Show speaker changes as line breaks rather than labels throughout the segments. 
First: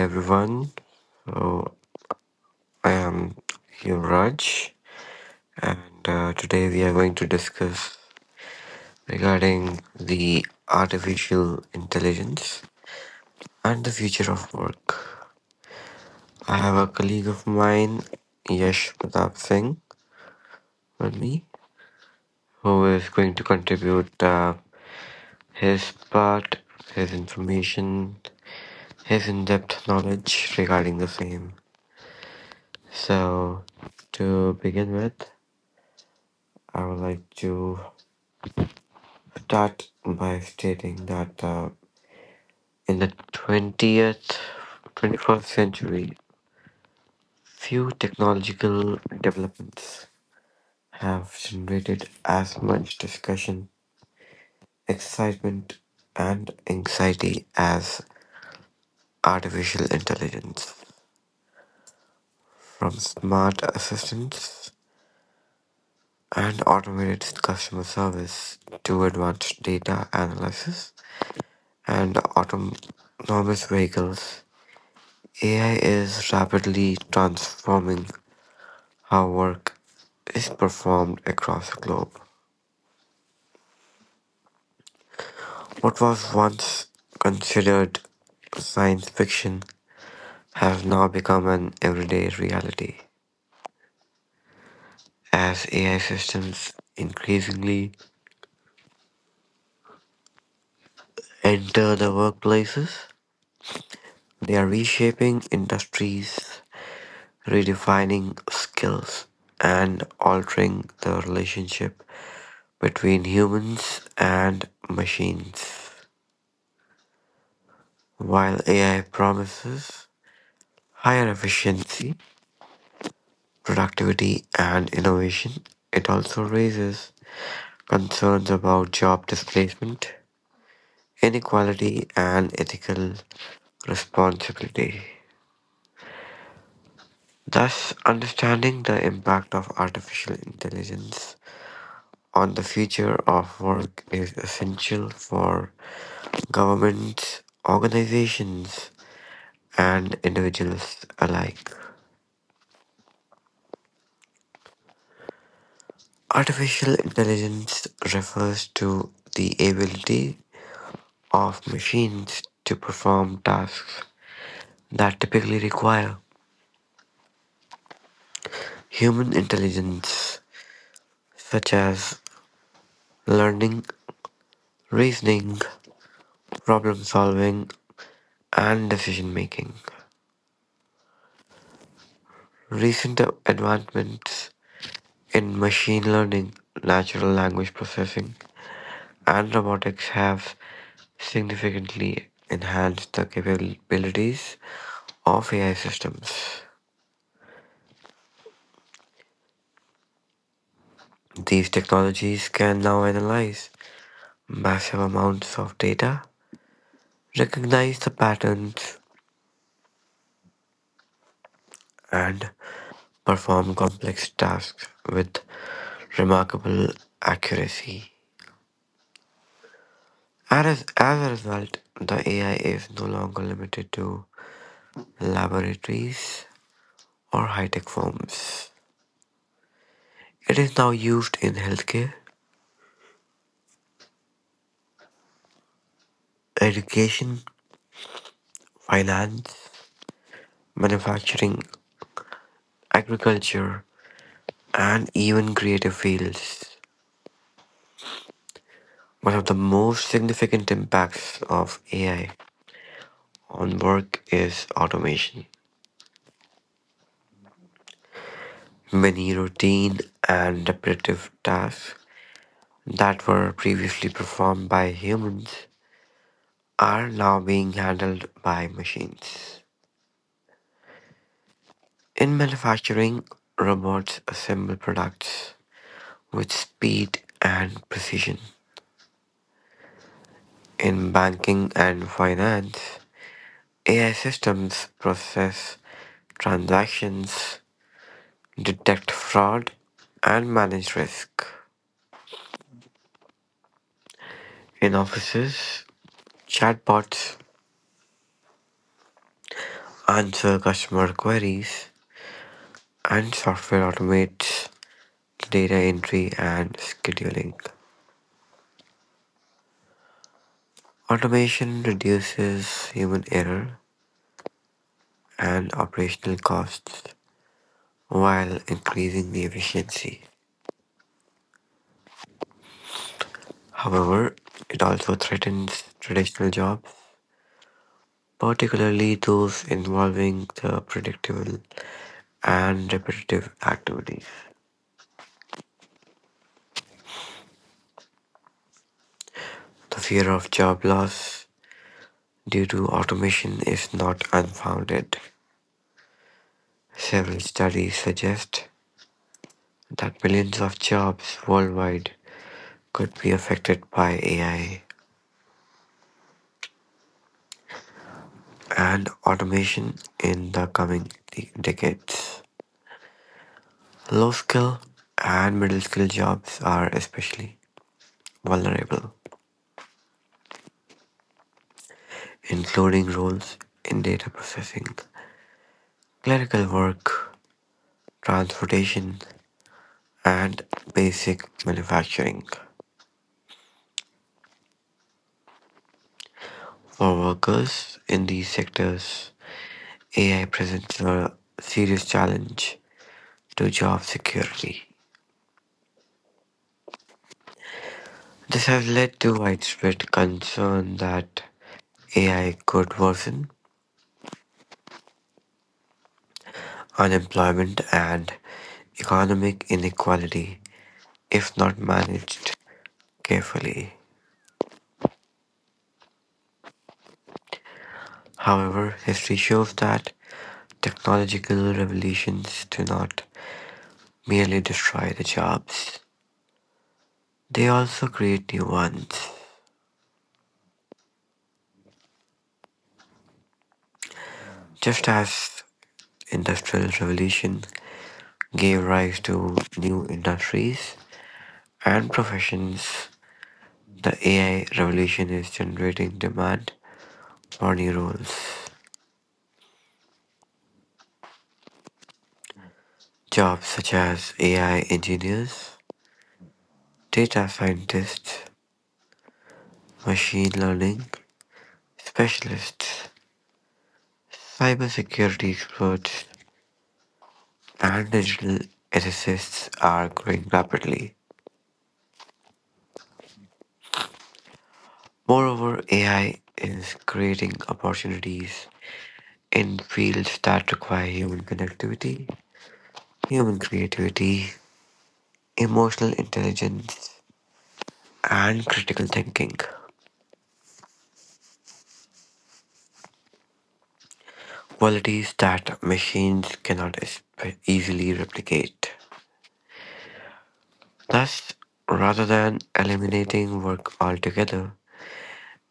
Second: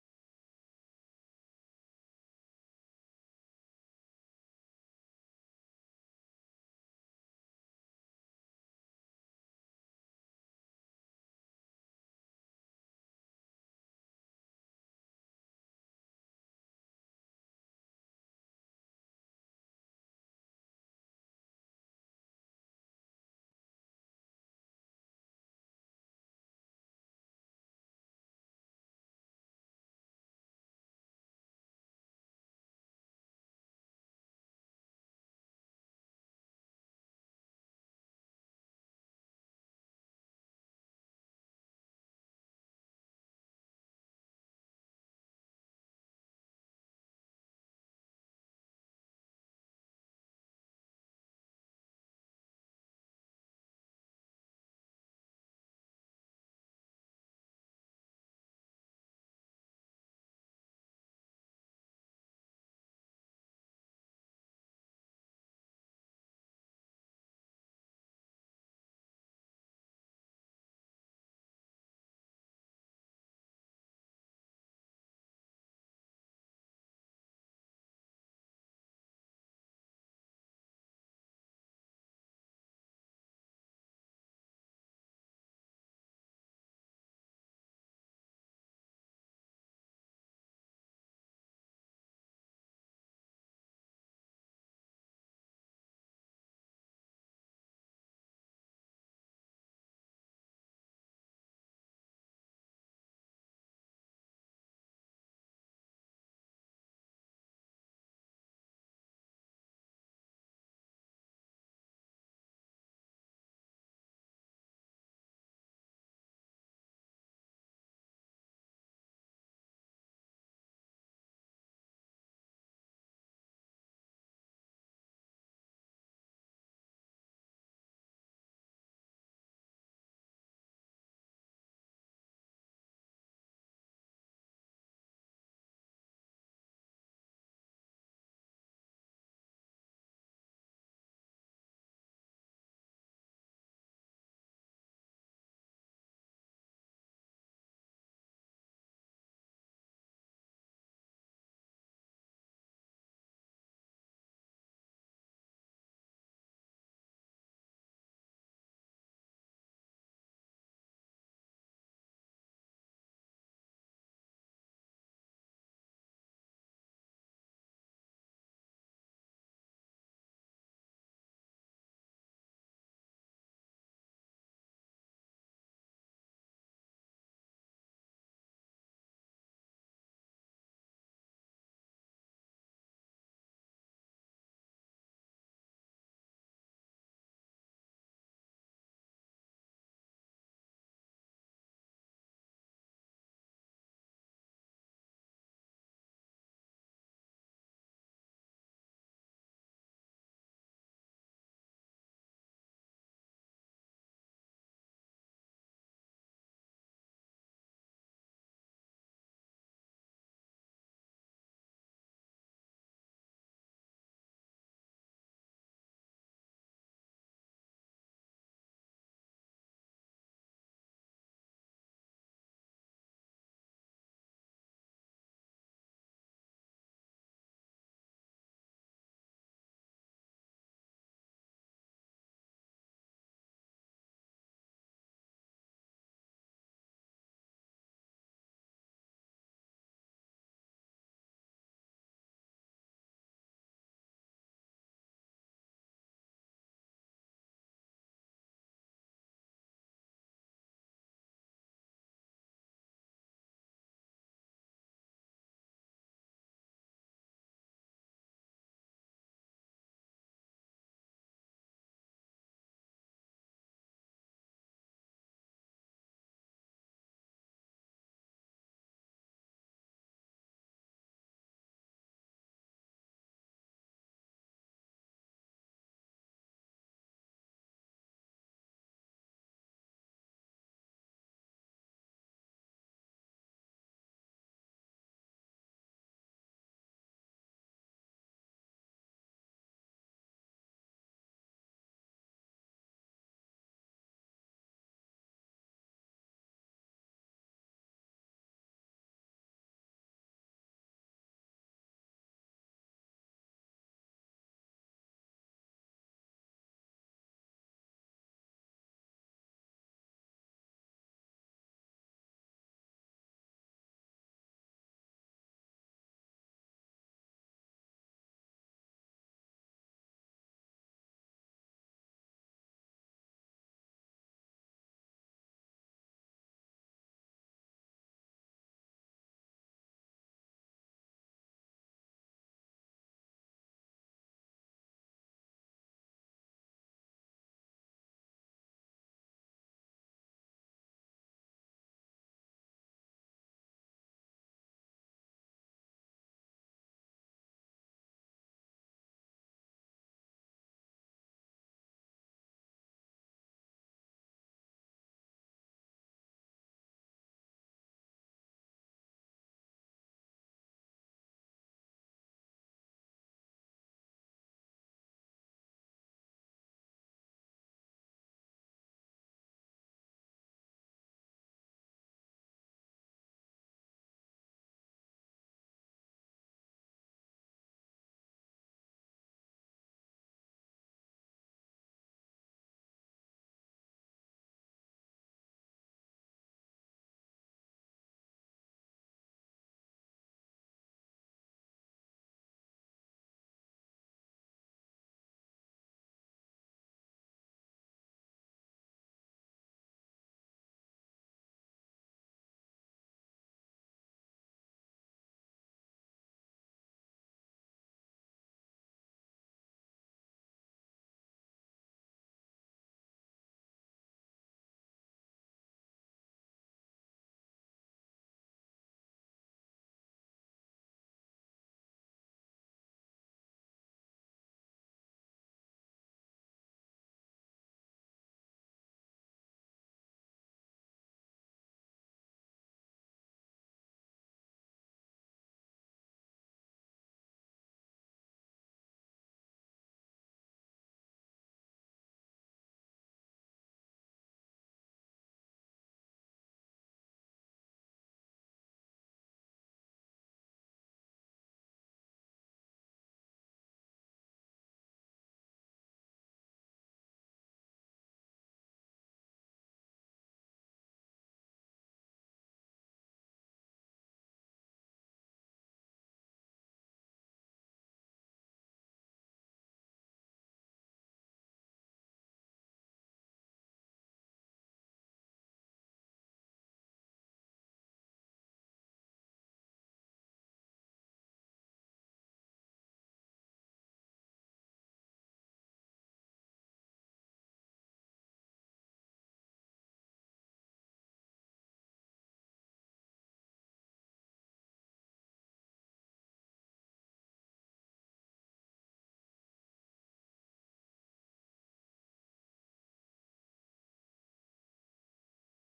everyone, I am Yuvraj, and today we are going to discuss regarding the artificial intelligence and the future of work. I have a colleague of mine, Yash Pratap Singh, with me, who is going to contribute his part, his information, his in-depth knowledge regarding the same. So, to begin with, I would like to start by stating that in the 21st century, few technological developments have generated as much discussion, excitement, and anxiety as artificial intelligence. From smart assistants and automated customer service to advanced data analysis and autonomous vehicles, AI is rapidly transforming how work is performed across the globe. What was once considered science fiction has now become an everyday reality. As AI systems increasingly enter the workplaces, they are reshaping industries, redefining skills, and altering the relationship between humans and machines. While AI promises higher efficiency, productivity, and innovation, it also raises concerns about job displacement, inequality, and ethical responsibility. Thus, understanding the impact of artificial intelligence on the future of work is essential for governments, organizations, and individuals alike. Artificial intelligence refers to the ability of machines to perform tasks that typically require human intelligence, such as learning, reasoning, problem solving, and decision making. Recent advancements in machine learning, natural language processing, and robotics have significantly enhanced the capabilities of AI systems. These technologies can now analyze massive amounts of data, recognize the patterns, and perform complex tasks with remarkable accuracy. As a result, the AI is no longer limited to laboratories or high tech firms. It is now used in healthcare, education, finance, manufacturing, agriculture, and even creative fields. One of the most significant impacts of AI on work is automation. Many routine and repetitive tasks that were previously performed by humans are now being handled by machines. In manufacturing, robots assemble products with speed and precision. In banking and finance, AI systems process transactions, detect fraud, and manage risk. In offices, chatbots answer customer queries, and software automates data entry and scheduling. Automation reduces human error and operational costs while increasing the efficiency. However, it also threatens traditional jobs, particularly those involving the predictable and repetitive activities. The fear of job loss due to automation is not unfounded. Several studies suggest that millions of jobs worldwide could be affected by AI and automation in the coming decades. Low skill and middle skill jobs are especially vulnerable, including roles in data processing, clerical work, transportation, and basic manufacturing. For workers in these sectors, AI presents a serious challenge to job security. This has led to widespread concern that AI could worsen unemployment and economic inequality if not managed carefully. However, history shows that technological revolutions do not merely destroy the jobs, they also create new ones. Just as Industrial Revolution gave rise to new industries and professions. The AI revolution is generating demand for new roles. Jobs such as AI engineers, data scientists, machine learning specialists, cybersecurity experts, and digital ethicists are growing rapidly. Moreover, AI is creating opportunities in fields that require human connectivity, human creativity, emotional intelligence, and critical thinking. Qualities that machines cannot easily replicate. Thus, rather than eliminating work altogether,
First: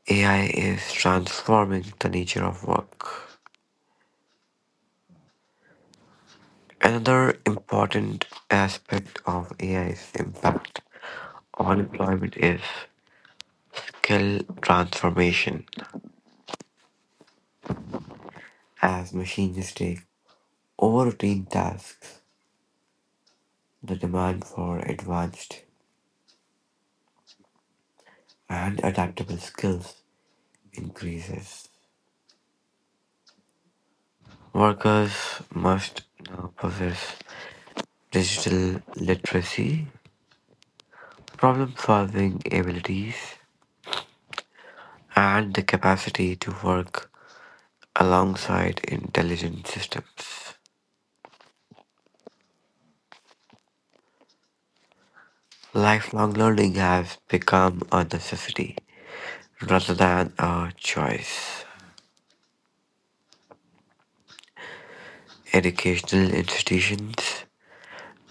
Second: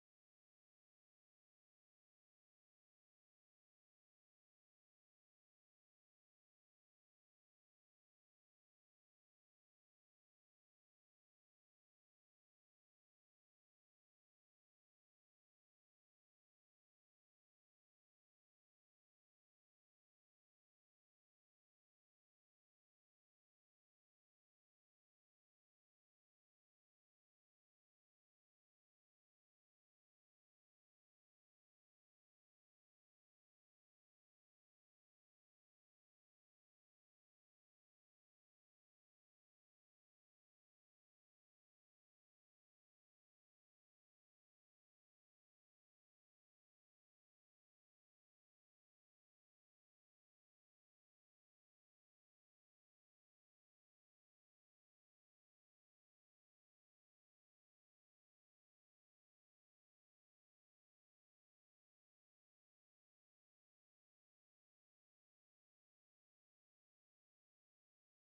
AI is transforming the nature of work. Another important aspect of AI's impact on employment is skill transformation as machines take over routine tasks. The demand for advanced and adaptable skills increases. Workers must now possess digital literacy, problem solving abilities, and the capacity to work alongside intelligent systems. Lifelong learning has become a necessity rather than a choice. Educational institutions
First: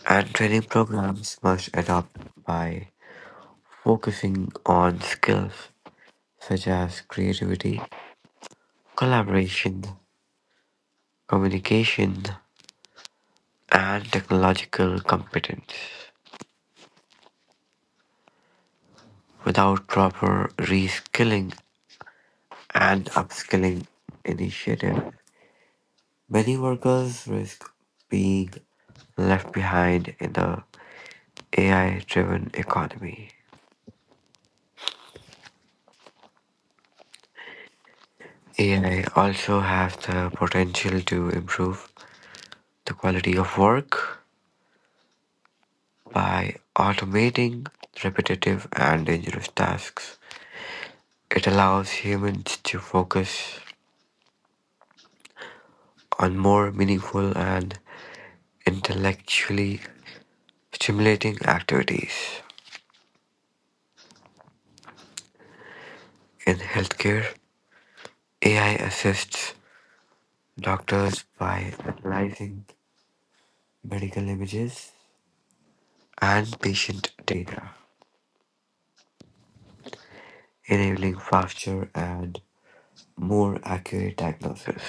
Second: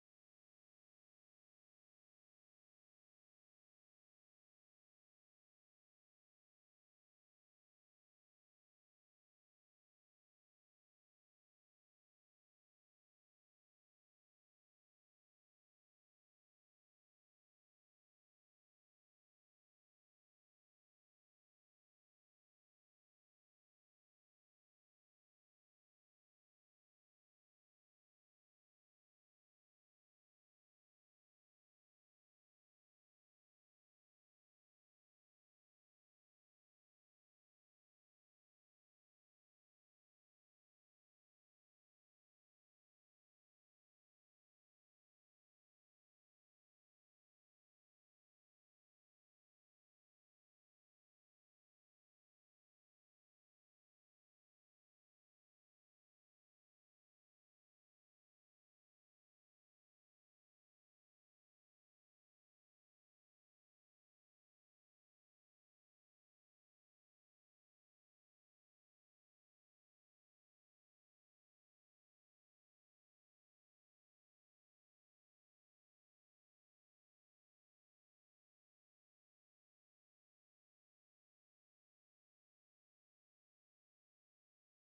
and training programs must adopt by focusing on skills such as creativity, collaboration, communication, and technological competence. Without proper reskilling and upskilling initiative, many workers risk being left behind in the AI driven economy. AI also has the potential to improve the quality of work. By automating repetitive and dangerous tasks, it allows humans to focus on more meaningful and intellectually stimulating activities. In healthcare, AI assists doctors by analyzing medical images and patient data, enabling faster and more accurate diagnosis.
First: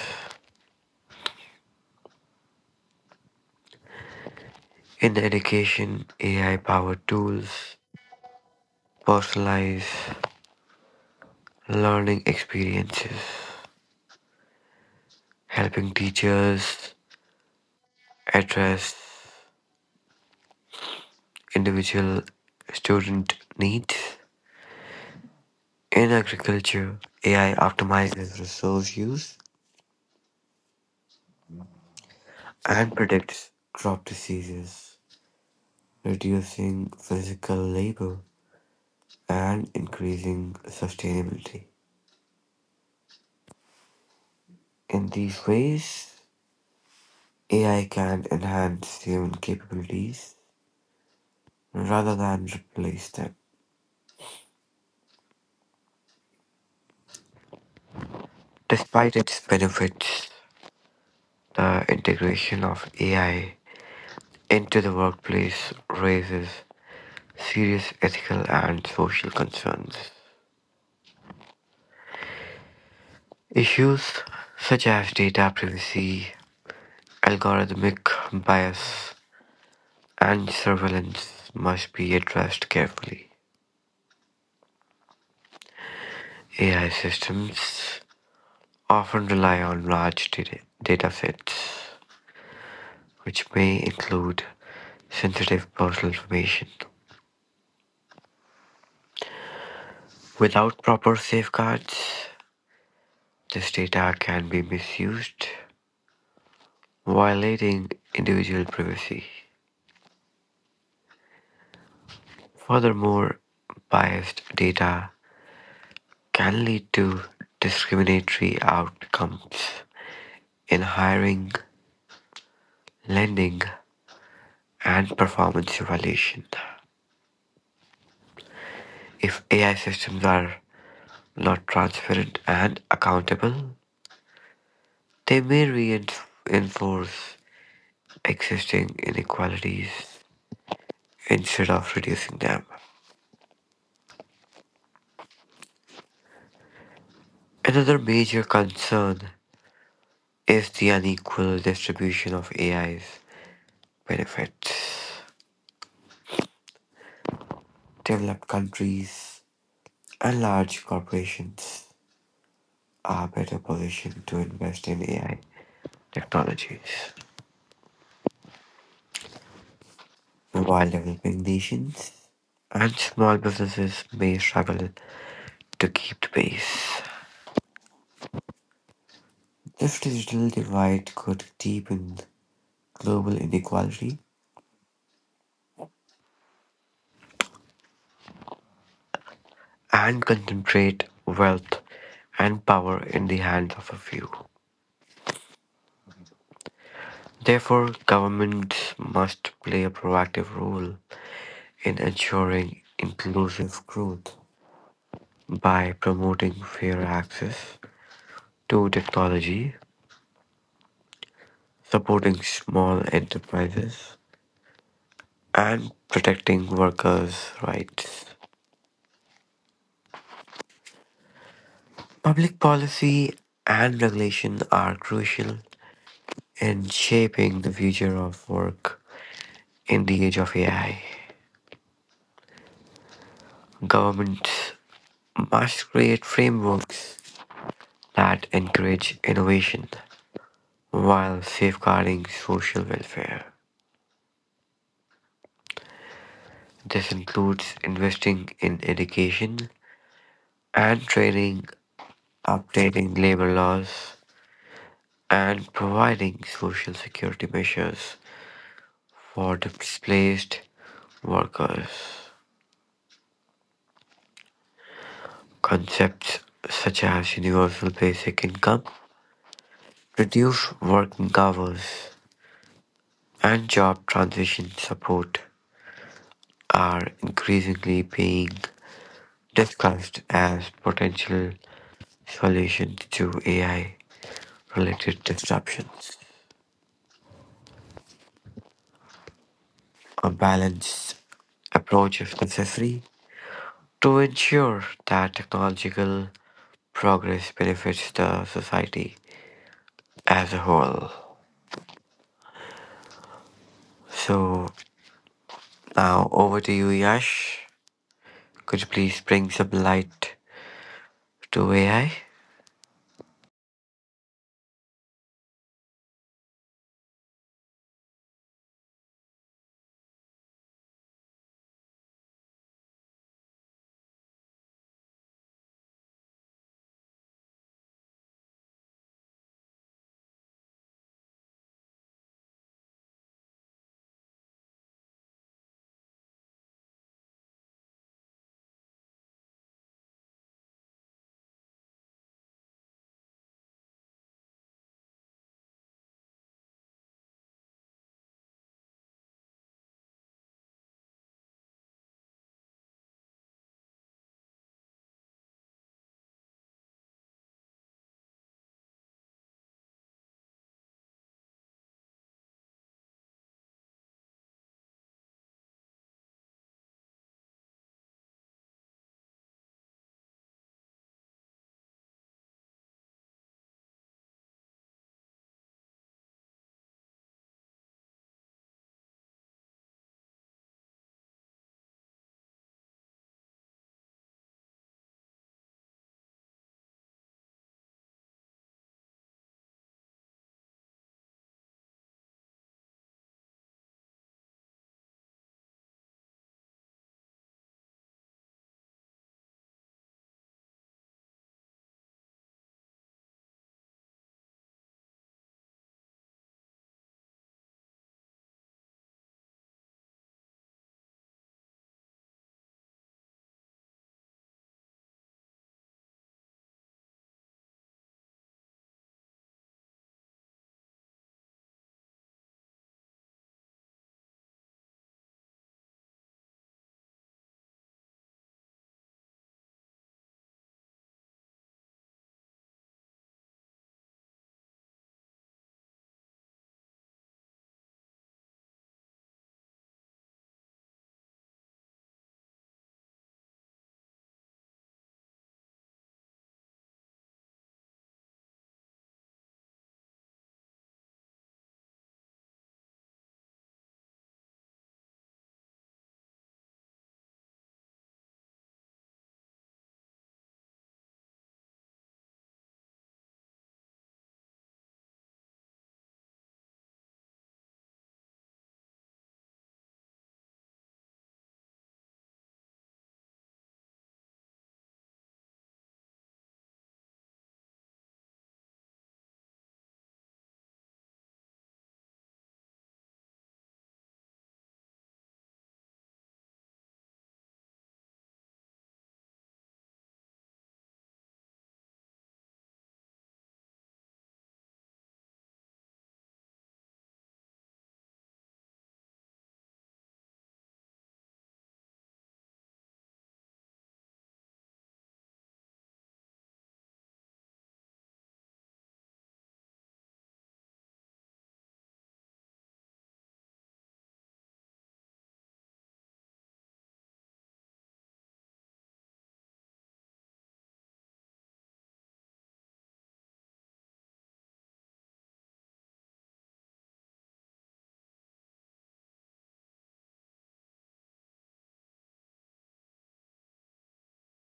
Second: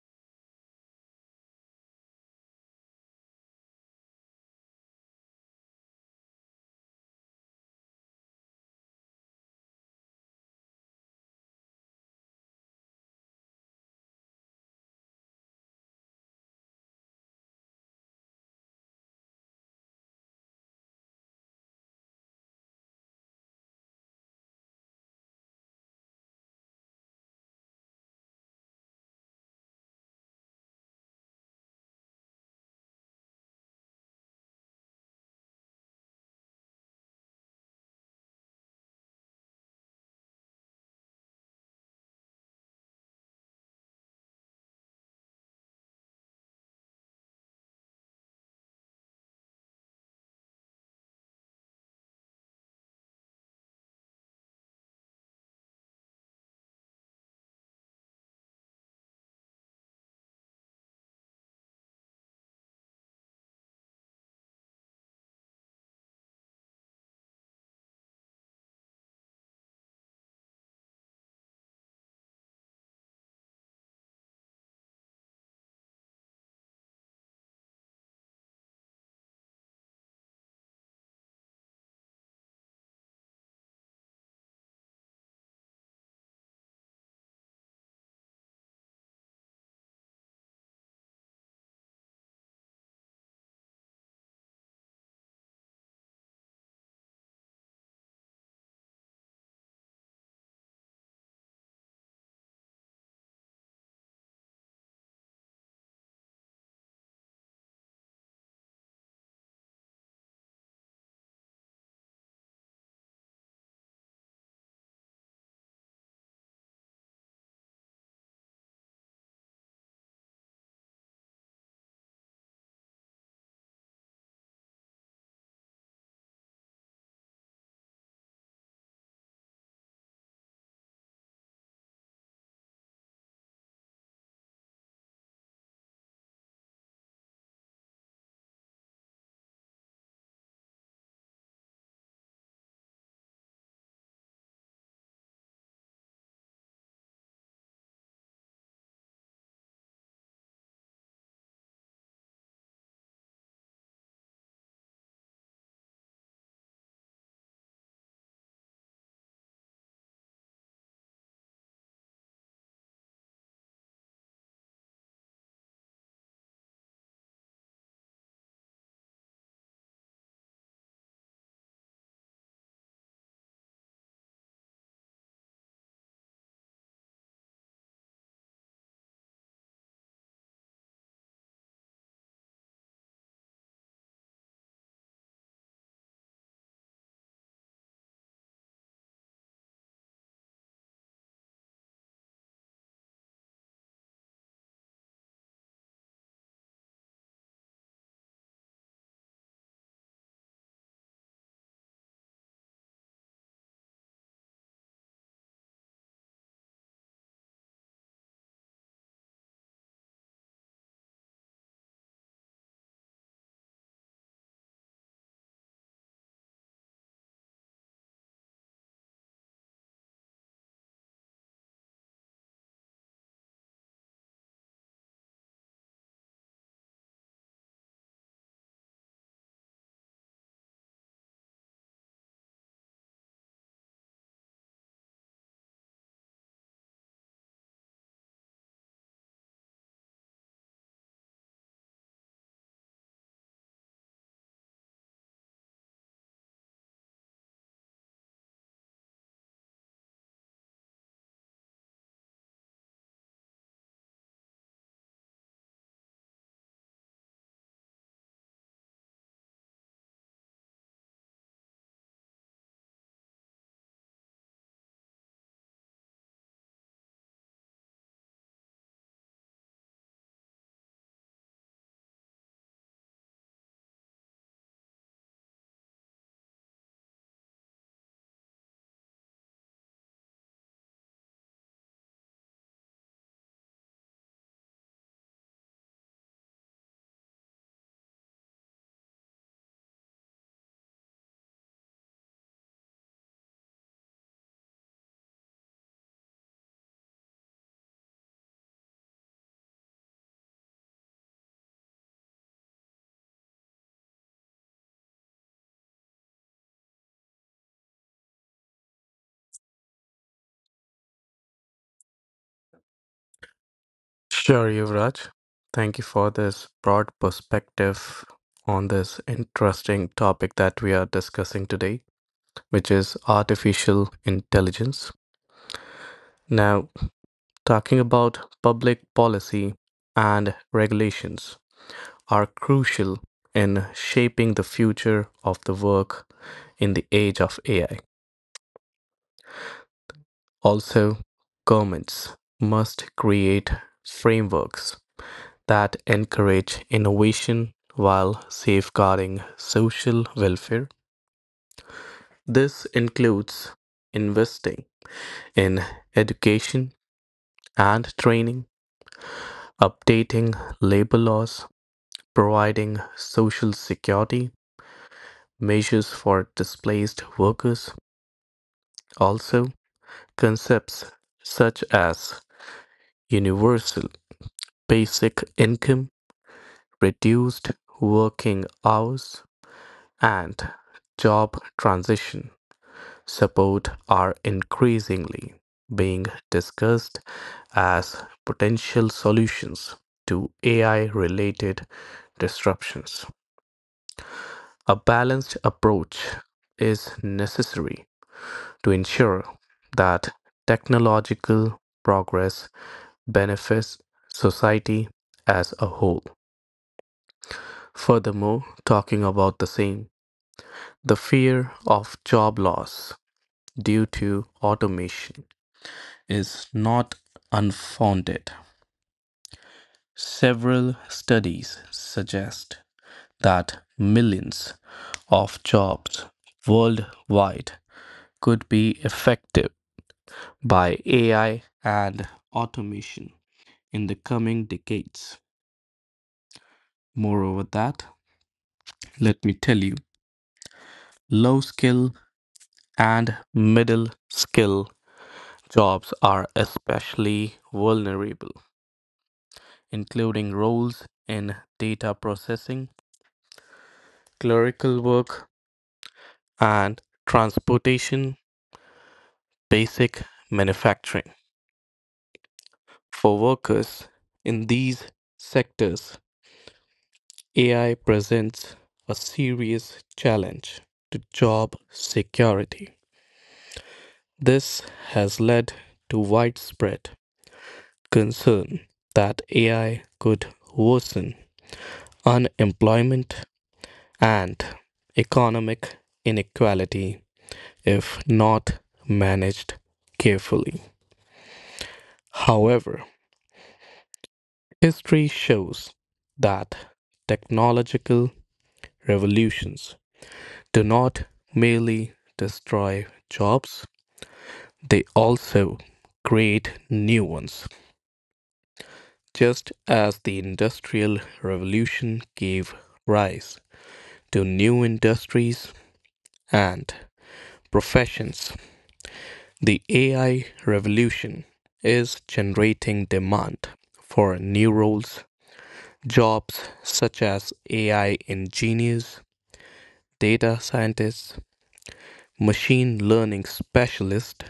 In education, AI powered tools personalize learning experiences, helping teachers address individual student needs. In agriculture, AI optimizes resource use and predicts crop diseases, reducing physical labor and increasing sustainability. In these ways, AI can enhance human capabilities rather than replace them. Despite its benefits, the integration of AI into the workplace raises serious ethical and social concerns. Issues such as data privacy, algorithmic bias, and surveillance must be addressed carefully. AI systems often rely on large data sets, which may include sensitive personal information. Without proper safeguards, this data can be misused, violating individual privacy. Furthermore, biased data can lead to discriminatory outcomes in hiring, lending, and performance evaluation. If AI systems are not transparent and accountable, they may reinforce existing inequalities instead of reducing them. Another major concern is the unequal distribution of AIs benefits. Developed countries and large corporations are better positioned to invest in AI technologies, while developing nations and small businesses may struggle to keep the pace. This digital divide could deepen global inequality and concentrate wealth and power in the hands of a few. Therefore, governments must play a proactive role in ensuring inclusive growth by promoting fair access to technology, supporting small enterprises, and protecting workers' rights. Public policy and regulation are crucial in shaping the future of work in the age of AI. Governments must create frameworks that encourage innovation while safeguarding social welfare. This includes investing in education and training, updating labor laws, and providing social security measures for displaced workers. Concepts such as universal basic income, reduced working hours, and job transition support are increasingly being discussed as potential solutions to AI related disruptions. A balanced approach if necessary to ensure that technological progress benefits the society as a whole. So now over to you, Yash. Could you please bring some light to AI?
Sure, Yuvraj. Thank you for this broad perspective on this interesting topic that we are discussing today, which is artificial intelligence. Now, talking about public policy and regulations are crucial in shaping the future of the work in the age of AI. Also, governments must create frameworks that encourage innovation while safeguarding social welfare. This includes investing in education and training, updating labor laws, providing social security measures for displaced workers. Also, concepts such as universal basic income, reduced working hours, and job transition support are increasingly being discussed as potential solutions to AI related disruptions. A balanced approach is necessary to ensure that technological progress benefits society as a whole. Furthermore, talking about the same, the fear of job loss due to automation is not unfounded. Several studies suggest that millions of jobs worldwide could be affected by AI and automation in the coming decades. Moreover, that, let me tell you, low skill and middle skill jobs are especially vulnerable, including roles in data processing, clerical work, and transportation basic manufacturing. For workers in these sectors, AI presents a serious challenge to job security. This has led to widespread concern that AI could worsen unemployment and economic inequality if not managed carefully. However, history shows that technological revolutions do not merely destroy jobs, they also create new ones. Just as the Industrial Revolution gave rise to new industries and professions, the AI revolution is generating demand for new roles, jobs such as AI engineers data scientists, machine learning specialists,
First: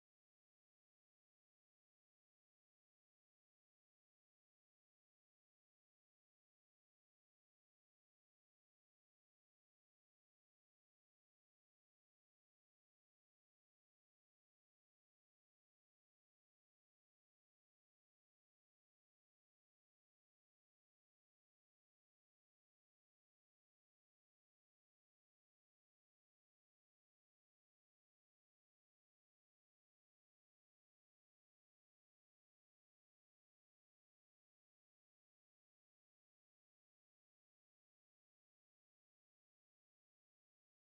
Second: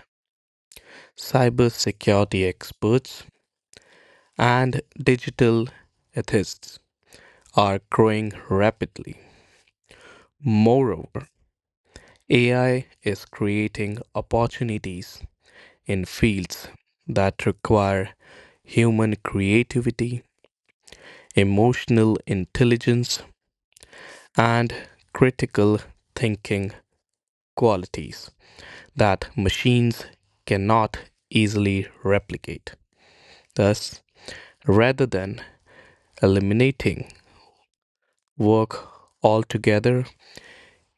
cybersecurity experts, and digital ethists are growing rapidly. Moreover, AI is creating opportunities in fields that require human creativity, emotional intelligence, and critical thinking qualities that machines cannot easily replicate. Thus, rather than eliminating work altogether,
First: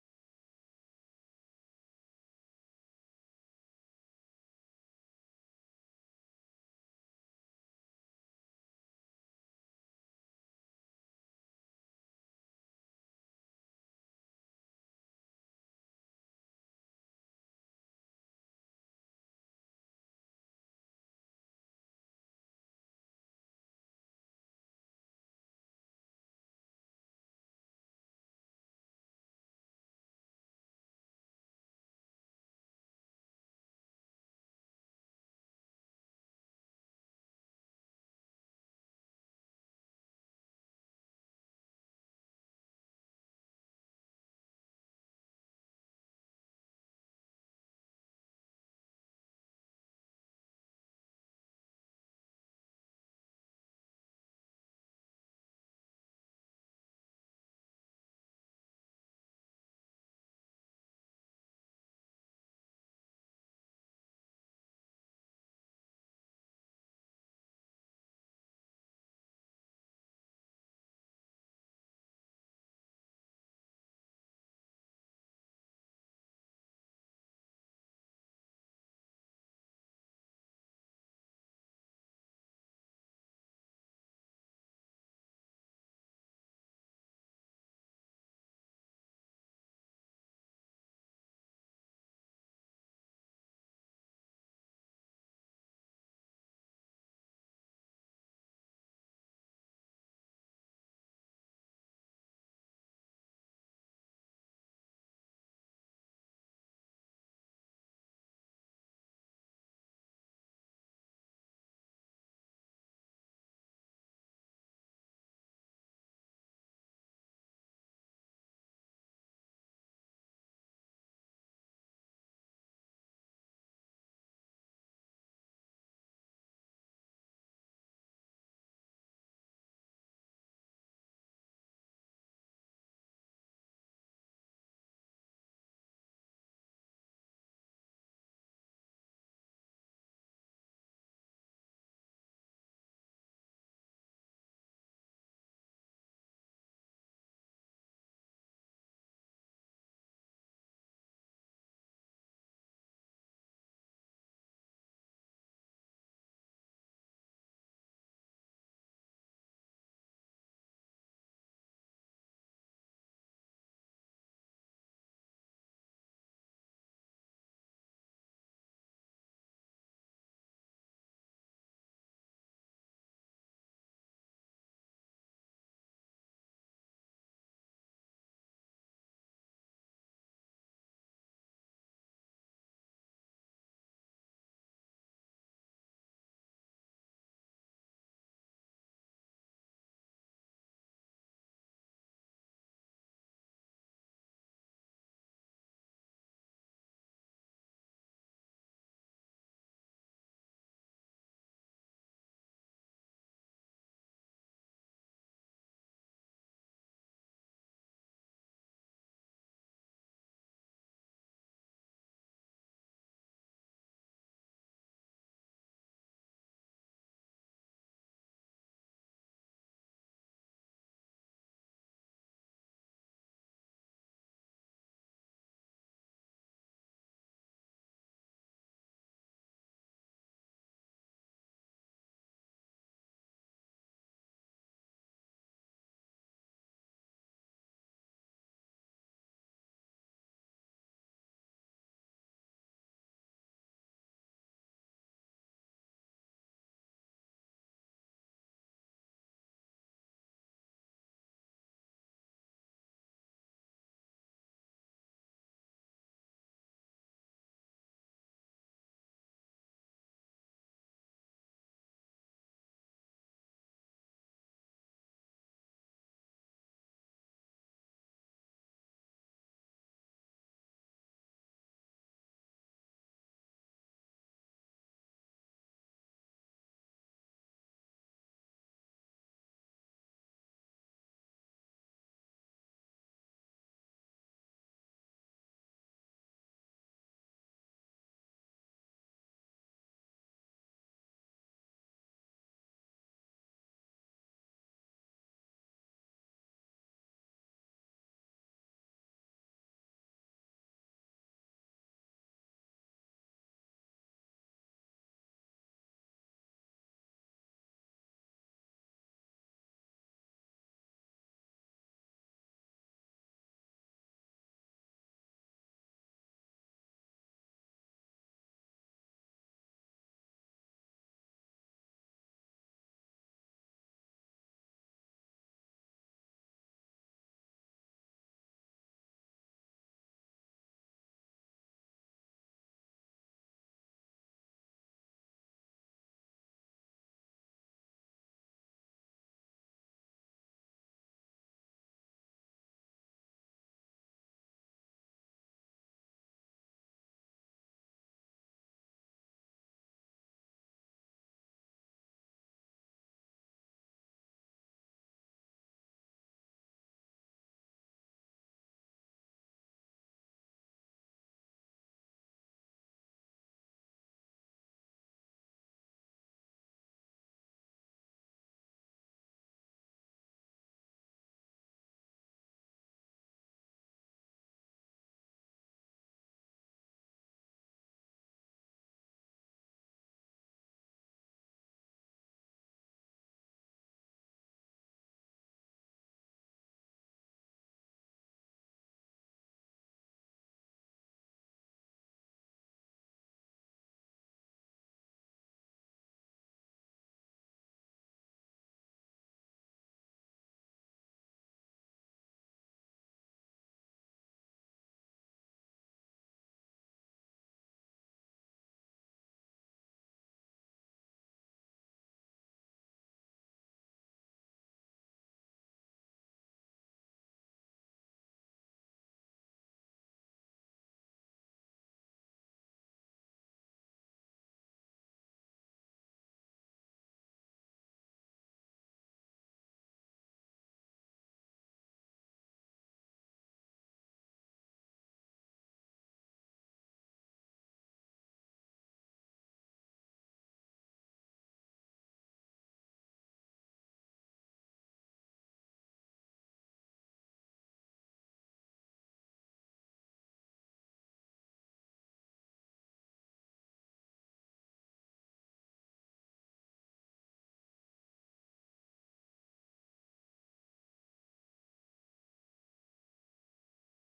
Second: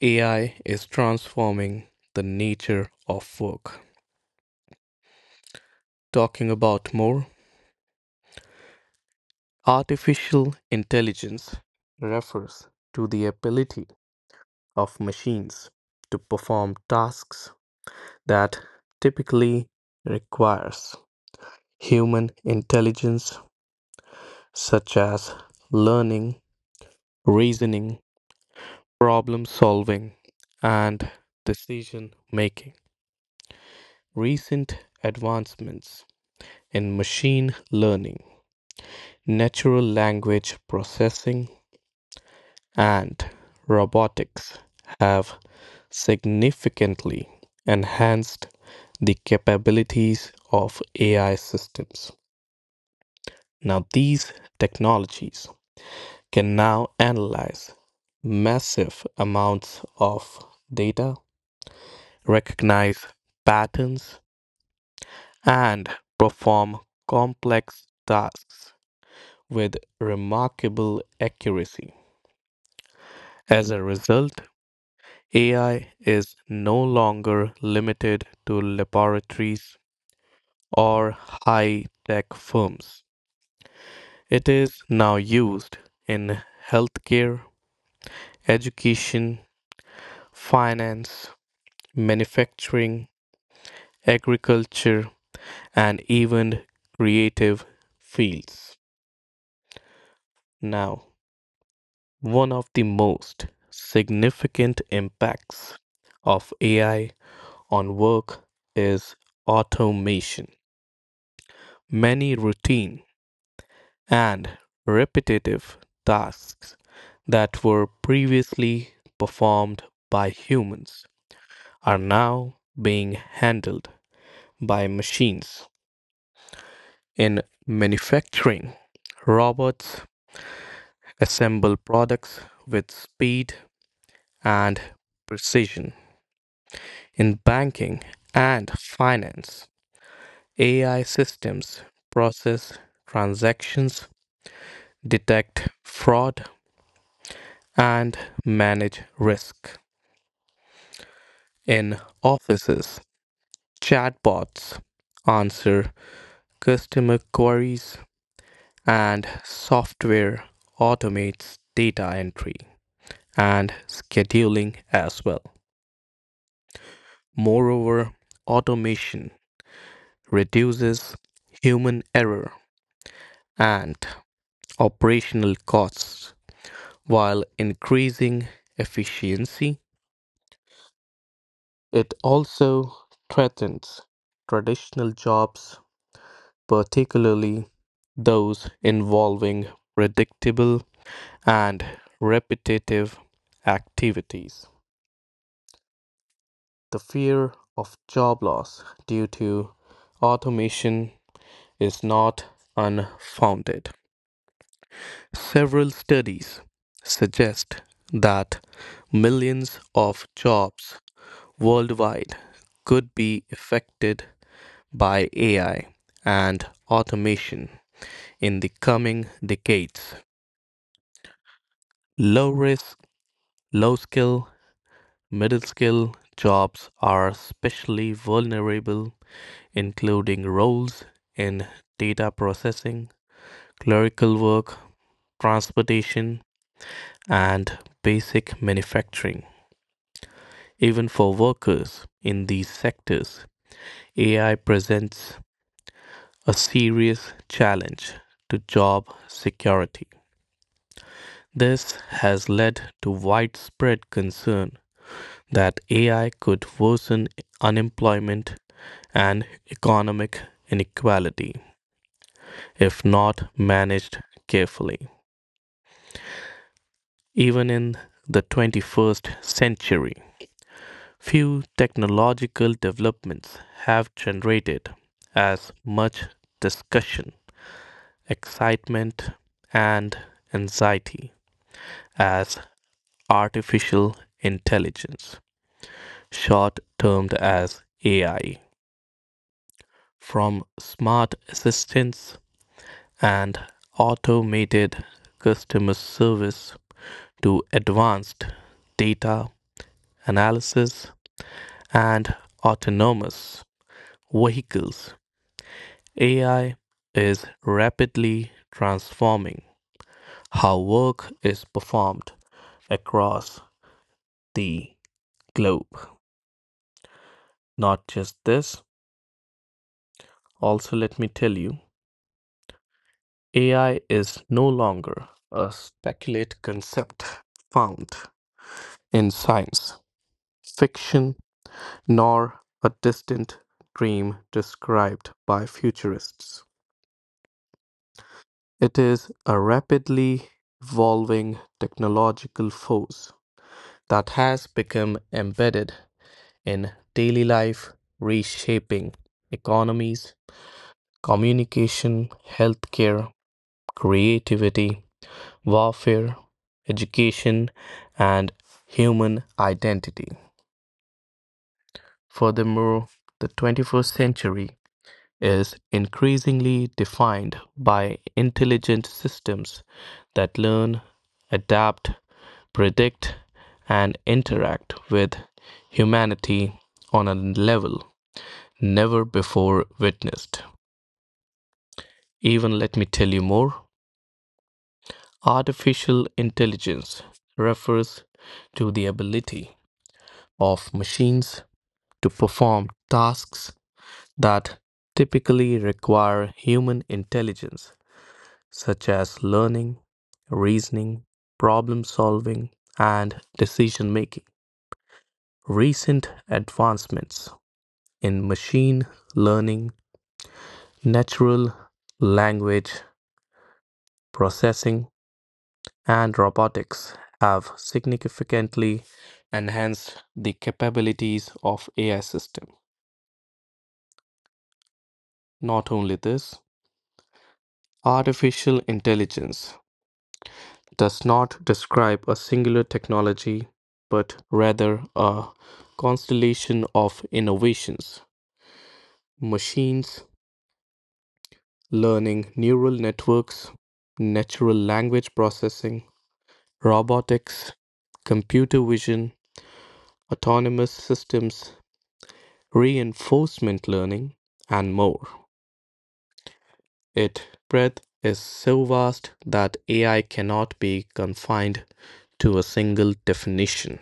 AI is transforming the nature of work. Talking about more, artificial intelligence refers to the ability of machines to perform tasks that typically requires human intelligence such as learning, reasoning, problem solving, and decision making. Recent advancements in machine learning, natural language processing, and robotics have significantly enhanced the capabilities of AI systems. Now, these technologies can now analyze massive amounts of data, recognize patterns, and perform complex tasks with remarkable accuracy. As a result, AI is no longer limited to laboratories or high tech firms. It is now used in healthcare, education, finance, manufacturing, agriculture, and even creative fields. Now, one of the most significant impacts of AI on work is automation. Many routine and repetitive tasks that were previously performed by humans are now being handled by machines. In manufacturing, robots assemble products with speed and precision. In banking and finance, AI systems process transactions, detect fraud, and manage risk. In offices, chatbots answer customer queries, and software automates data entry and scheduling as well. Moreover, automation reduces human error and operational costs while increasing efficiency. It also threatens traditional jobs, particularly those involving predictable and repetitive activities. The fear of job loss due to automation is not unfounded. Several studies suggest that millions of jobs worldwide could be affected by AI and automation in the coming decades. Low risk, low skill, middle skill jobs are especially vulnerable, including roles in data processing, clerical work, transportation, and basic manufacturing. Even for workers in these sectors, AI presents a serious challenge to job security. This has led to widespread concern that AI could worsen unemployment and economic inequality if not managed carefully. Even in the 21st century, few technological developments have generated as much discussion, excitement, and anxiety as artificial intelligence, short termed as AI. From smart assistants and automated customer service to advanced data analysis and autonomous vehicles AI is rapidly transforming how work is performed across the globe. Not just this, also, let me tell you AI is no longer a speculative concept found in science fiction nor a distant dream described by futurists. It is a rapidly evolving technological force that has become embedded in daily life, reshaping economies, communication, healthcare, creativity, warfare, education, and human identity. Furthermore, the 21st century is increasingly defined by intelligent systems that learn, adapt, predict, and interact with humanity on a level never before witnessed. Even let me tell you more artificial intelligence refers to the ability of machines to perform tasks that typically require human intelligence such as learning, reasoning, problem solving, and decision making. Recent advancements in machine learning, natural language processing, and robotics have significantly enhanced the capabilities of AI system. Not only this, artificial intelligence does not describe a singular technology, but rather a constellation of innovations. Machines, learning, neural networks, natural language processing, robotics, computer vision, autonomous systems, reinforcement learning, and more. Its breadth is so vast that AI cannot be confined to a single definition.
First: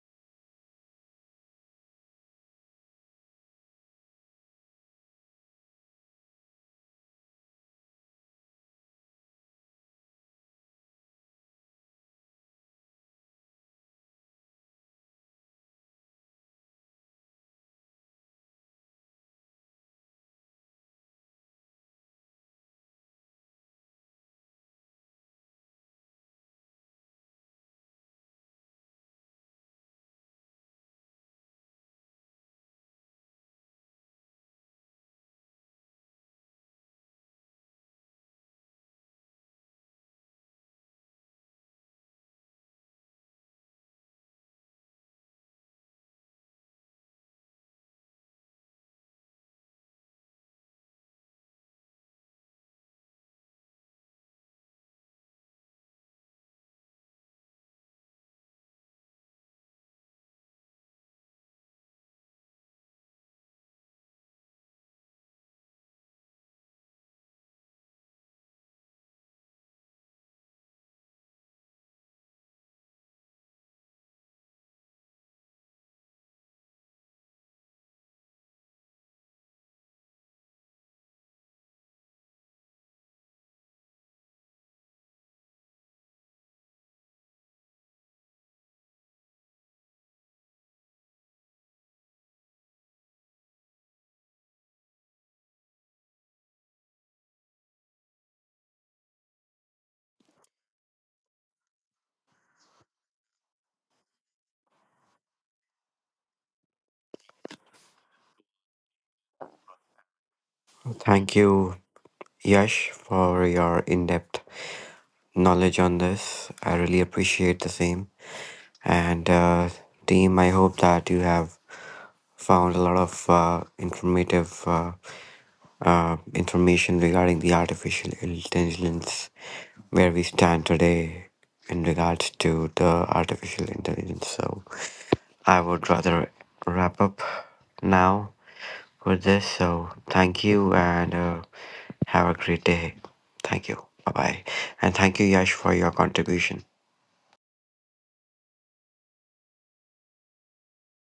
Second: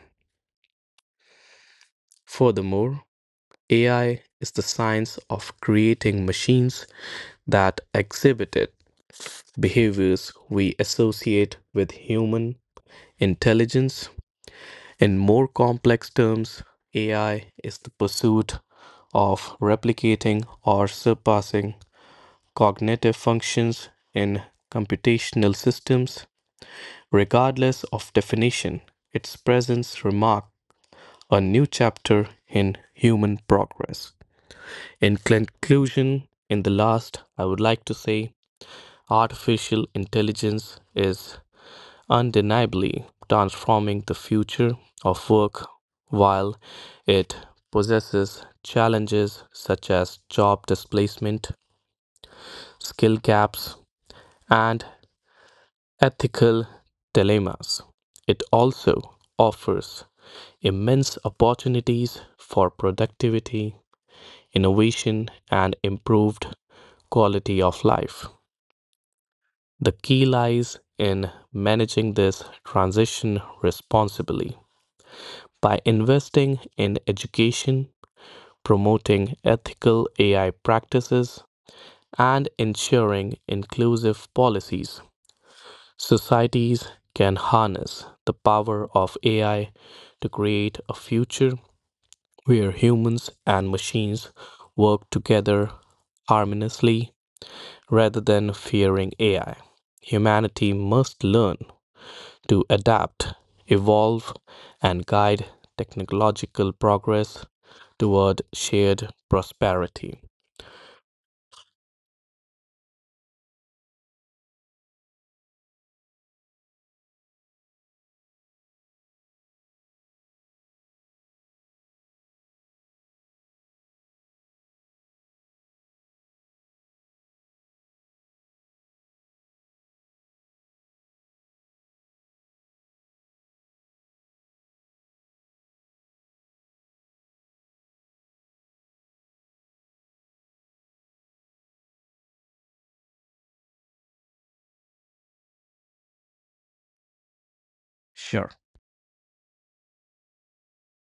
Furthermore, AI is the science of creating machines that exhibited behaviors we associate with human intelligence. In more complex terms, AI is the pursuit of replicating or surpassing cognitive functions in computational systems. Regardless of definition, its presence remarks a new chapter in human progress. In conclusion, in the last, I would like to say artificial intelligence is undeniably transforming the future of work while it possesses challenges such as job displacement, skill gaps, and ethical dilemmas. It also offers immense opportunities for productivity, innovation, and improved quality of life. The key lies in managing this transition responsibly by investing in education, promoting ethical AI practices, and ensuring inclusive policies. Societies can harness the power of AI to create a future where humans and machines work together harmoniously rather than fearing AI. Humanity must learn to adapt, evolve, and guide technological progress toward shared prosperity.
Thank you, Yash, for your in depth knowledge on this. I really appreciate the same. And team, I hope that you have found a lot of informative. Information regarding the artificial intelligence, where we stand today in regards to the artificial intelligence. So I would rather wrap up now with this. So thank you and have a great day. Thank you. Bye bye. And thank you, Yash, for your contribution.
Sure.